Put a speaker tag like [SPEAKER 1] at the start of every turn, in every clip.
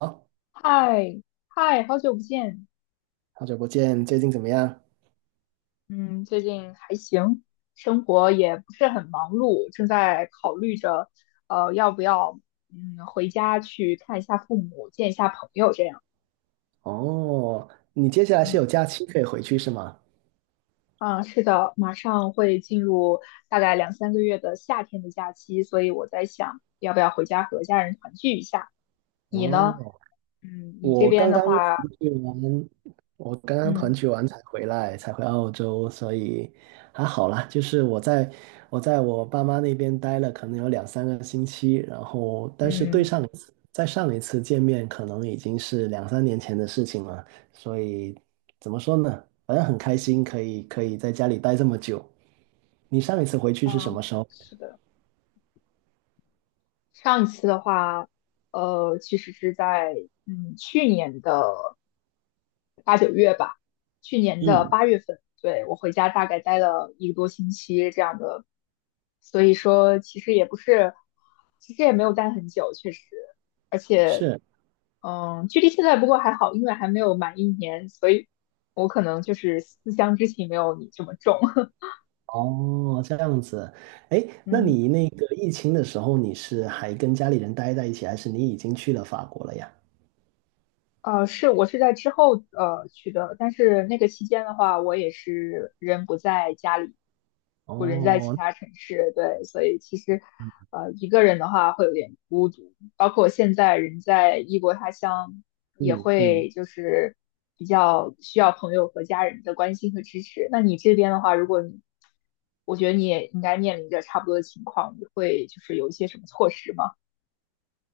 [SPEAKER 1] 好，
[SPEAKER 2] 嗨嗨，好久不见。
[SPEAKER 1] 好久不见，最近怎么样？
[SPEAKER 2] 嗯，最近还行，生活也不是很忙碌，正在考虑着，要不要回家去看一下父母，见一下朋友这样。
[SPEAKER 1] 哦，你接下来是
[SPEAKER 2] 嗯
[SPEAKER 1] 有假期可以回去是吗？
[SPEAKER 2] 啊，是的，马上会进入大概两三个月的夏天的假期，所以我在想，要不要回家和家人团聚一下。你呢？
[SPEAKER 1] 哦，
[SPEAKER 2] 嗯，你这
[SPEAKER 1] 我
[SPEAKER 2] 边
[SPEAKER 1] 刚
[SPEAKER 2] 的
[SPEAKER 1] 刚
[SPEAKER 2] 话，
[SPEAKER 1] 团聚完，我刚刚团
[SPEAKER 2] 嗯
[SPEAKER 1] 聚完才回来，才回澳洲，所以还好啦。就是我在我爸妈那边待了可能有两三个星期，然后但是对
[SPEAKER 2] 嗯
[SPEAKER 1] 上一次，再上一次见面可能已经是两三年前的事情了，所以怎么说呢？反正很开心，可以在家里待这么久。你上一次回去
[SPEAKER 2] 嗯
[SPEAKER 1] 是
[SPEAKER 2] 啊，
[SPEAKER 1] 什么时候？
[SPEAKER 2] 是的。上一次的话，其实是在嗯去年的去年的
[SPEAKER 1] 嗯，
[SPEAKER 2] 8月份，对，我回家大概待了一个多星期这样的，所以说其实也不是，其实也没有待很久，确实，而且
[SPEAKER 1] 是。
[SPEAKER 2] 距离现在不过还好，因为还没有满一年，所以我可能就是思乡之情没有你这么重，
[SPEAKER 1] 哦，这样子。哎，那
[SPEAKER 2] 嗯。
[SPEAKER 1] 你那个疫情的时候，你是还跟家里人待在一起，还是你已经去了法国了呀？
[SPEAKER 2] 我是在之后去的，但是那个期间的话，我也是人不在家里，我人在其
[SPEAKER 1] 哦，
[SPEAKER 2] 他城市，对，所以其实一个人的话会有点孤独，包括现在人在异国他乡，也
[SPEAKER 1] 嗯嗯。
[SPEAKER 2] 会就是比较需要朋友和家人的关心和支持。那你这边的话，如果你，我觉得你也应该面临着差不多的情况，你会就是有一些什么措施吗？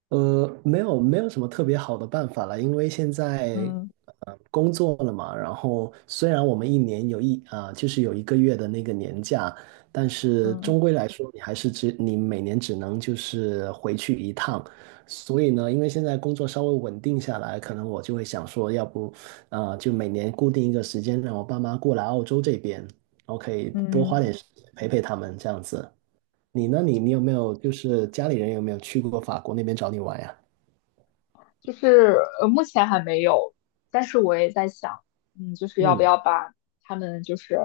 [SPEAKER 1] 没有没有什么特别好的办法了，因为现在
[SPEAKER 2] 嗯
[SPEAKER 1] 工作了嘛，然后虽然我们一年有一啊、就是有一个月的那个年假，但是
[SPEAKER 2] 嗯
[SPEAKER 1] 终归来说，你每年只能就是回去一趟，所以呢，因为现在工作稍微稳定下来，可能我就会想说，要不就每年固定一个时间让我爸妈过来澳洲这边，我可以多花
[SPEAKER 2] 嗯。
[SPEAKER 1] 点时间陪陪他们这样子。你呢？你你有没有就是家里人有没有去过法国那边找你玩呀？
[SPEAKER 2] 就是目前还没有，但是我也在想，就是要不
[SPEAKER 1] 嗯
[SPEAKER 2] 要把他们就是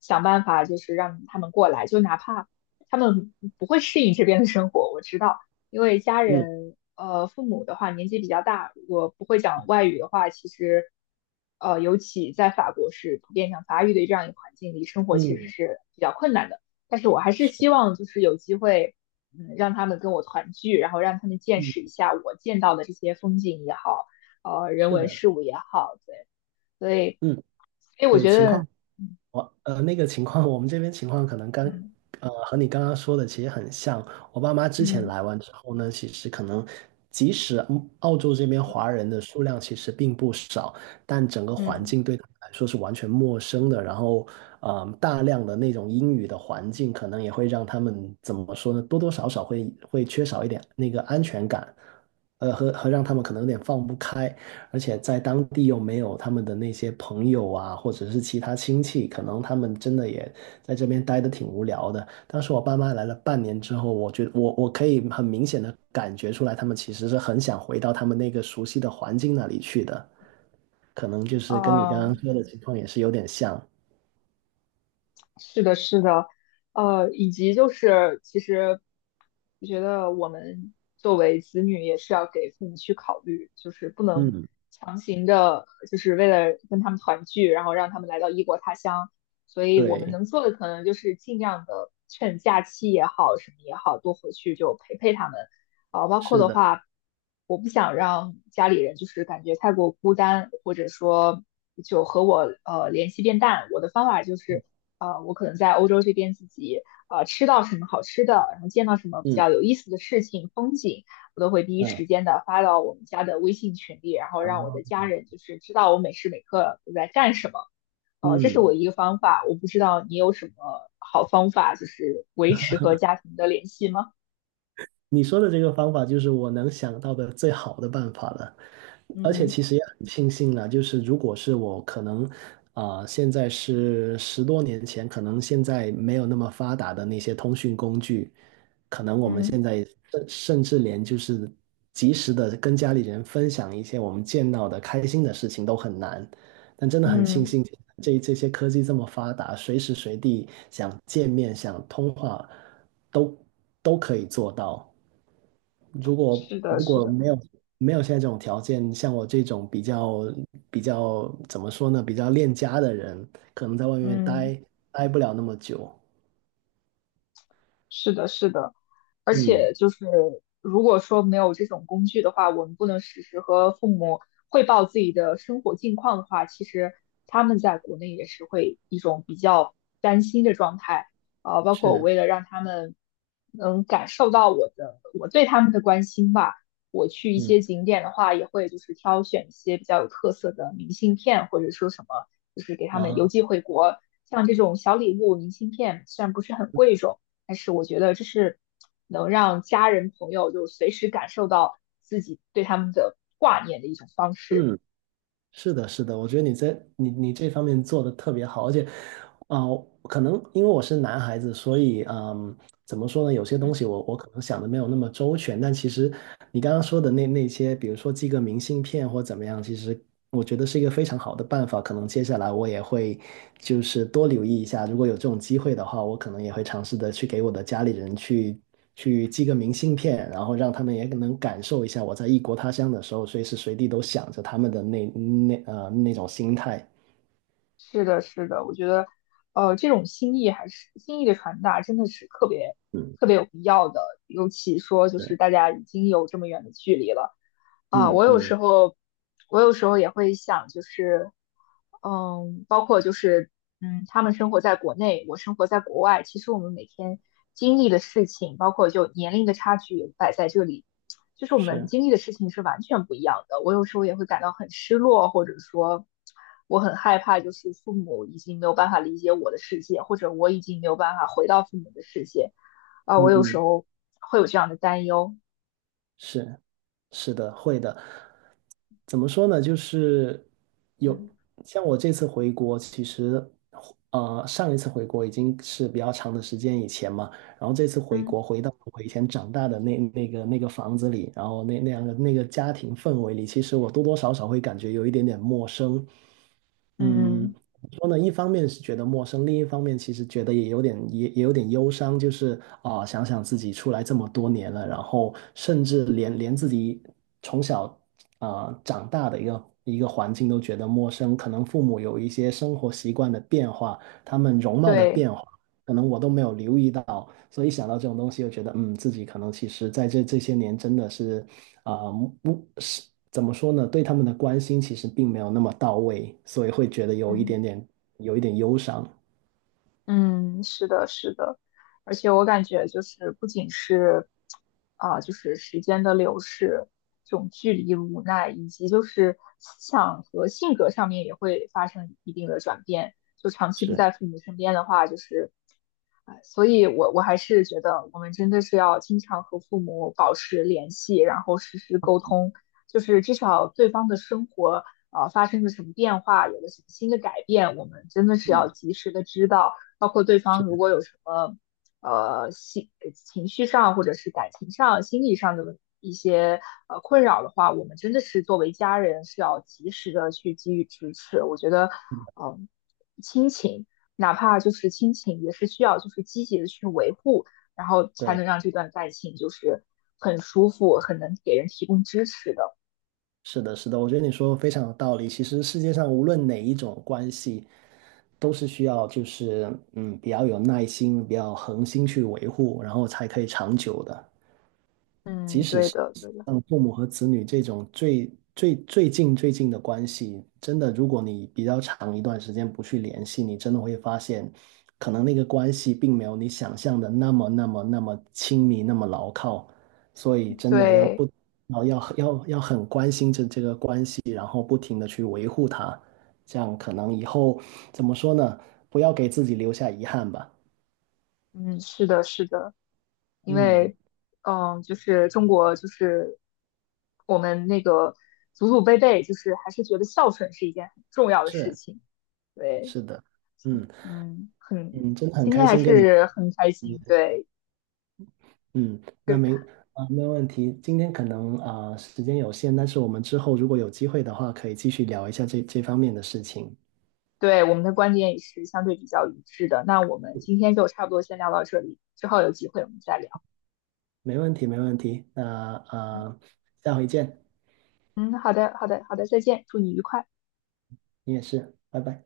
[SPEAKER 2] 想办法，就是让他们过来，就哪怕他们不会适应这边的生活，我知道，因为家
[SPEAKER 1] 嗯
[SPEAKER 2] 人父母的话年纪比较大，如果不会讲外语的话，其实尤其在法国是普遍讲法语的这样一个环境里，生活其实
[SPEAKER 1] 嗯，
[SPEAKER 2] 是比较困难的。但是我还是希
[SPEAKER 1] 是
[SPEAKER 2] 望就是有机会。让他们跟我团聚，然后让他们见识一
[SPEAKER 1] 嗯
[SPEAKER 2] 下我见到的这些风景也好，人
[SPEAKER 1] 是
[SPEAKER 2] 文
[SPEAKER 1] 的。
[SPEAKER 2] 事物也好，对，所以，
[SPEAKER 1] 嗯，
[SPEAKER 2] 我
[SPEAKER 1] 对，
[SPEAKER 2] 觉
[SPEAKER 1] 情
[SPEAKER 2] 得，
[SPEAKER 1] 况。我那个情况，我们这边情况可能
[SPEAKER 2] 嗯
[SPEAKER 1] 和你刚刚说的其实很像。我爸妈之前
[SPEAKER 2] 嗯
[SPEAKER 1] 来完之后呢，其实可能即使澳洲这边
[SPEAKER 2] 嗯
[SPEAKER 1] 华人的数量其实并不少，但整个环
[SPEAKER 2] 嗯，
[SPEAKER 1] 境对他们来说是完全陌生的。然后，大量的那种英语的环境，可能也会让他们怎么说呢？多多少少会缺少一点那个安全感，和让他们可能有点放不开。而且在当地又没有他们的那些朋友啊，或者是其他亲戚，可能他们真的也在这边待的挺无聊的。当时我爸妈来了半年之后，我觉得我可以很明显的感觉出来，他们其实是很想回到他们那个熟悉的环境那里去的，可能就
[SPEAKER 2] 哦、
[SPEAKER 1] 是跟你刚刚说的情况也是有点像。
[SPEAKER 2] 是的，是的，以及就是其实我觉得我们作为子女也是要给父母去考虑，就是不能
[SPEAKER 1] 嗯，
[SPEAKER 2] 强行的，就是为了跟他们团聚，然后让他们来到异国他乡。所以我们
[SPEAKER 1] 对，
[SPEAKER 2] 能做的可能就是尽量的趁假期也好，什么也好，多回去就陪陪他们，啊、包括
[SPEAKER 1] 是
[SPEAKER 2] 的
[SPEAKER 1] 的。
[SPEAKER 2] 话，我不想让家里人就是感觉太过孤单，或者说就和我联系变淡。我的方法就是，我可能在欧洲这边自己吃到什么好吃的，然后见到什么比
[SPEAKER 1] 嗯
[SPEAKER 2] 较有意思的事情、风景，我都会第一
[SPEAKER 1] 嗯，
[SPEAKER 2] 时间的发到我们家的微信群里，然后让我
[SPEAKER 1] 哦。
[SPEAKER 2] 的家人就是知道我每时每刻都在干什么。这是
[SPEAKER 1] 嗯。
[SPEAKER 2] 我一个方法，我不知道你有什么好方法，就是维持和家庭的联系吗？
[SPEAKER 1] 你说的这个方法就是我能想到的最好的办法了，而且
[SPEAKER 2] 嗯
[SPEAKER 1] 其实也很庆幸了，就是如果是我可能，现在是10多年前，可能现在没有那么发达的那些通讯工具，可能我们现
[SPEAKER 2] 嗯。
[SPEAKER 1] 在甚至连就是及时的跟家里人分享一些我们见到的开心的事情都很难，但真的很
[SPEAKER 2] 嗯
[SPEAKER 1] 庆
[SPEAKER 2] 嗯。
[SPEAKER 1] 幸这些科技这么发达，随时随地想见面、想通话都都可以做到。如果
[SPEAKER 2] 是的，
[SPEAKER 1] 如
[SPEAKER 2] 是
[SPEAKER 1] 果
[SPEAKER 2] 的，
[SPEAKER 1] 没有现在这种条件，像我这种比较怎么说呢，比较恋家的人，可能在外面
[SPEAKER 2] 嗯，
[SPEAKER 1] 待不了那么久。
[SPEAKER 2] 是的，是的。而
[SPEAKER 1] 嗯，
[SPEAKER 2] 且就是如果说没有这种工具的话，我们不能实时和父母汇报自己的生活近况的话，其实他们在国内也是会一种比较担心的状态啊、包括我
[SPEAKER 1] 是。
[SPEAKER 2] 为了让他们能感受到我对他们的关心吧，我去一
[SPEAKER 1] 嗯
[SPEAKER 2] 些景点的话，也会就是挑选一些比较有特色的明信片，或者说什么，就是给他们邮
[SPEAKER 1] 啊。
[SPEAKER 2] 寄回国。像这种小礼物、明信片，虽然不是很贵重，但是我觉得这是能让家人朋友就随时感受到自己对他们的挂念的一种方式。
[SPEAKER 1] 嗯，是的，是的，我觉得你在这方面做的特别好，而且可能因为我是男孩子，所以怎么说呢？有些
[SPEAKER 2] 嗯，
[SPEAKER 1] 东西我可能想的没有那么周全，但其实你刚刚说的那些，比如说寄个明信片或怎么样，其实我觉得是一个非常好的办法。可能接下来我也会就是多留意一下，如果有这种机会的话，我可能也会尝试的去给我的家里人去寄个明信片，然后让他们也能感受一下我在异国他乡的时候，随时随地都想着他们的那种心态。
[SPEAKER 2] 是的，是的，我觉得，这种心意还是心意的传达，真的是特别
[SPEAKER 1] 嗯，
[SPEAKER 2] 特别有必要的。尤其说就
[SPEAKER 1] 对，
[SPEAKER 2] 是大家已经有这么远的距离了，啊，
[SPEAKER 1] 嗯嗯，
[SPEAKER 2] 我有时候也会想，就是，包括就是，他们生活在国内，我生活在国外，其实我们每天经历的事情，包括就年龄的差距也摆在这里，就是我们
[SPEAKER 1] 是，
[SPEAKER 2] 经历的事情是完全不一样的。我有时候也会感到很失落，或者说我很害怕，就是父母已经没有办法理解我的世界，或者我已经没有办法回到父母的世界，啊，
[SPEAKER 1] 嗯
[SPEAKER 2] 我有时
[SPEAKER 1] 嗯。
[SPEAKER 2] 候会有这样的担忧。
[SPEAKER 1] 是，是的，会的。怎么说呢？就是有
[SPEAKER 2] 嗯
[SPEAKER 1] 像我这次回国，其实上一次回国已经是比较长的时间以前嘛，然后这次回
[SPEAKER 2] 嗯。
[SPEAKER 1] 国回到我以前长大的那个房子里，然后那样的那个家庭氛围里，其实我多多少少会感觉有一点点陌生。嗯，
[SPEAKER 2] 嗯。
[SPEAKER 1] 怎么说呢，一方面是觉得陌生，另一方面其实觉得也有点忧伤，就是想想自己出来这么多年了，然后甚至连自己从小长大的一个一个环境都觉得陌生，可能父母有一些生活习惯的变化，他们容貌的
[SPEAKER 2] 对，
[SPEAKER 1] 变化，可能我都没有留意到，所以一想到这种东西，又觉得自己可能其实在这些年真的是啊、不是怎么说呢？对他们的关心其实并没有那么到位，所以会觉得
[SPEAKER 2] 嗯。
[SPEAKER 1] 有一点忧伤。
[SPEAKER 2] 嗯，是的，是的，而且我感觉就是不仅是啊、就是时间的流逝，这种距离无奈，以及就是思想和性格上面也会发生一定的转变。就长期不
[SPEAKER 1] 是，
[SPEAKER 2] 在父母身边的话，就是，哎，所以我还是觉得我们真的是要经常和父母保持联系，然后实时沟通，就是至少对方的生活啊、发生了什么变化，有了什么新的改变，我们真的是要
[SPEAKER 1] 嗯，
[SPEAKER 2] 及时的知道。包括对
[SPEAKER 1] 是
[SPEAKER 2] 方如
[SPEAKER 1] 的，
[SPEAKER 2] 果有什么呃心情绪上或者是感情上、心理上的一些困扰的话，我们真的是作为家人是要及时的去给予支持。我觉得，
[SPEAKER 1] 是的。
[SPEAKER 2] 嗯、亲情哪怕就是亲情，也是需要就是积极的去维护，然后才
[SPEAKER 1] 对，
[SPEAKER 2] 能让这段感情就是很舒服，很能给人提供支持的。
[SPEAKER 1] 是的，是的，我觉得你说的非常有道理。其实世界上无论哪一种关系，都是需要就是比较有耐心、比较恒心去维护，然后才可以长久的。即
[SPEAKER 2] 嗯，
[SPEAKER 1] 使
[SPEAKER 2] 对
[SPEAKER 1] 是
[SPEAKER 2] 的，对的，
[SPEAKER 1] 像父母和子女这种最近的关系，真的，如果你比较长一段时间不去联系，你真的会发现，可能那个关系并没有你想象的那么那么那么亲密，那么牢靠。所以真的要
[SPEAKER 2] 对。
[SPEAKER 1] 不，要要要要很关心这个关系，然后不停的去维护它，这样可能以后怎么说呢？不要给自己留下遗憾吧。
[SPEAKER 2] 嗯，是的，是的，因
[SPEAKER 1] 嗯，
[SPEAKER 2] 为，就是中国，就是我们那个祖祖辈辈，就是还是觉得孝顺是一件很重要的事
[SPEAKER 1] 是
[SPEAKER 2] 情。对，
[SPEAKER 1] 是的，嗯
[SPEAKER 2] 嗯，
[SPEAKER 1] 嗯，真的很
[SPEAKER 2] 今天
[SPEAKER 1] 开
[SPEAKER 2] 还
[SPEAKER 1] 心跟你。
[SPEAKER 2] 是很开心，对，
[SPEAKER 1] 嗯，那
[SPEAKER 2] 对
[SPEAKER 1] 没问题。今天可能时间有限，但是我们之后如果有机会的话，可以继续聊一下这方面的事情。
[SPEAKER 2] 对，我们的观点也是相对比较一致的。那我们今天就差不多先聊到这里，之后有机会我们再聊。
[SPEAKER 1] 没问题，没问题。那
[SPEAKER 2] 嗯，
[SPEAKER 1] 下回见，
[SPEAKER 2] 嗯好的，好的，好的，再见，祝你愉快。
[SPEAKER 1] 你也是，拜拜。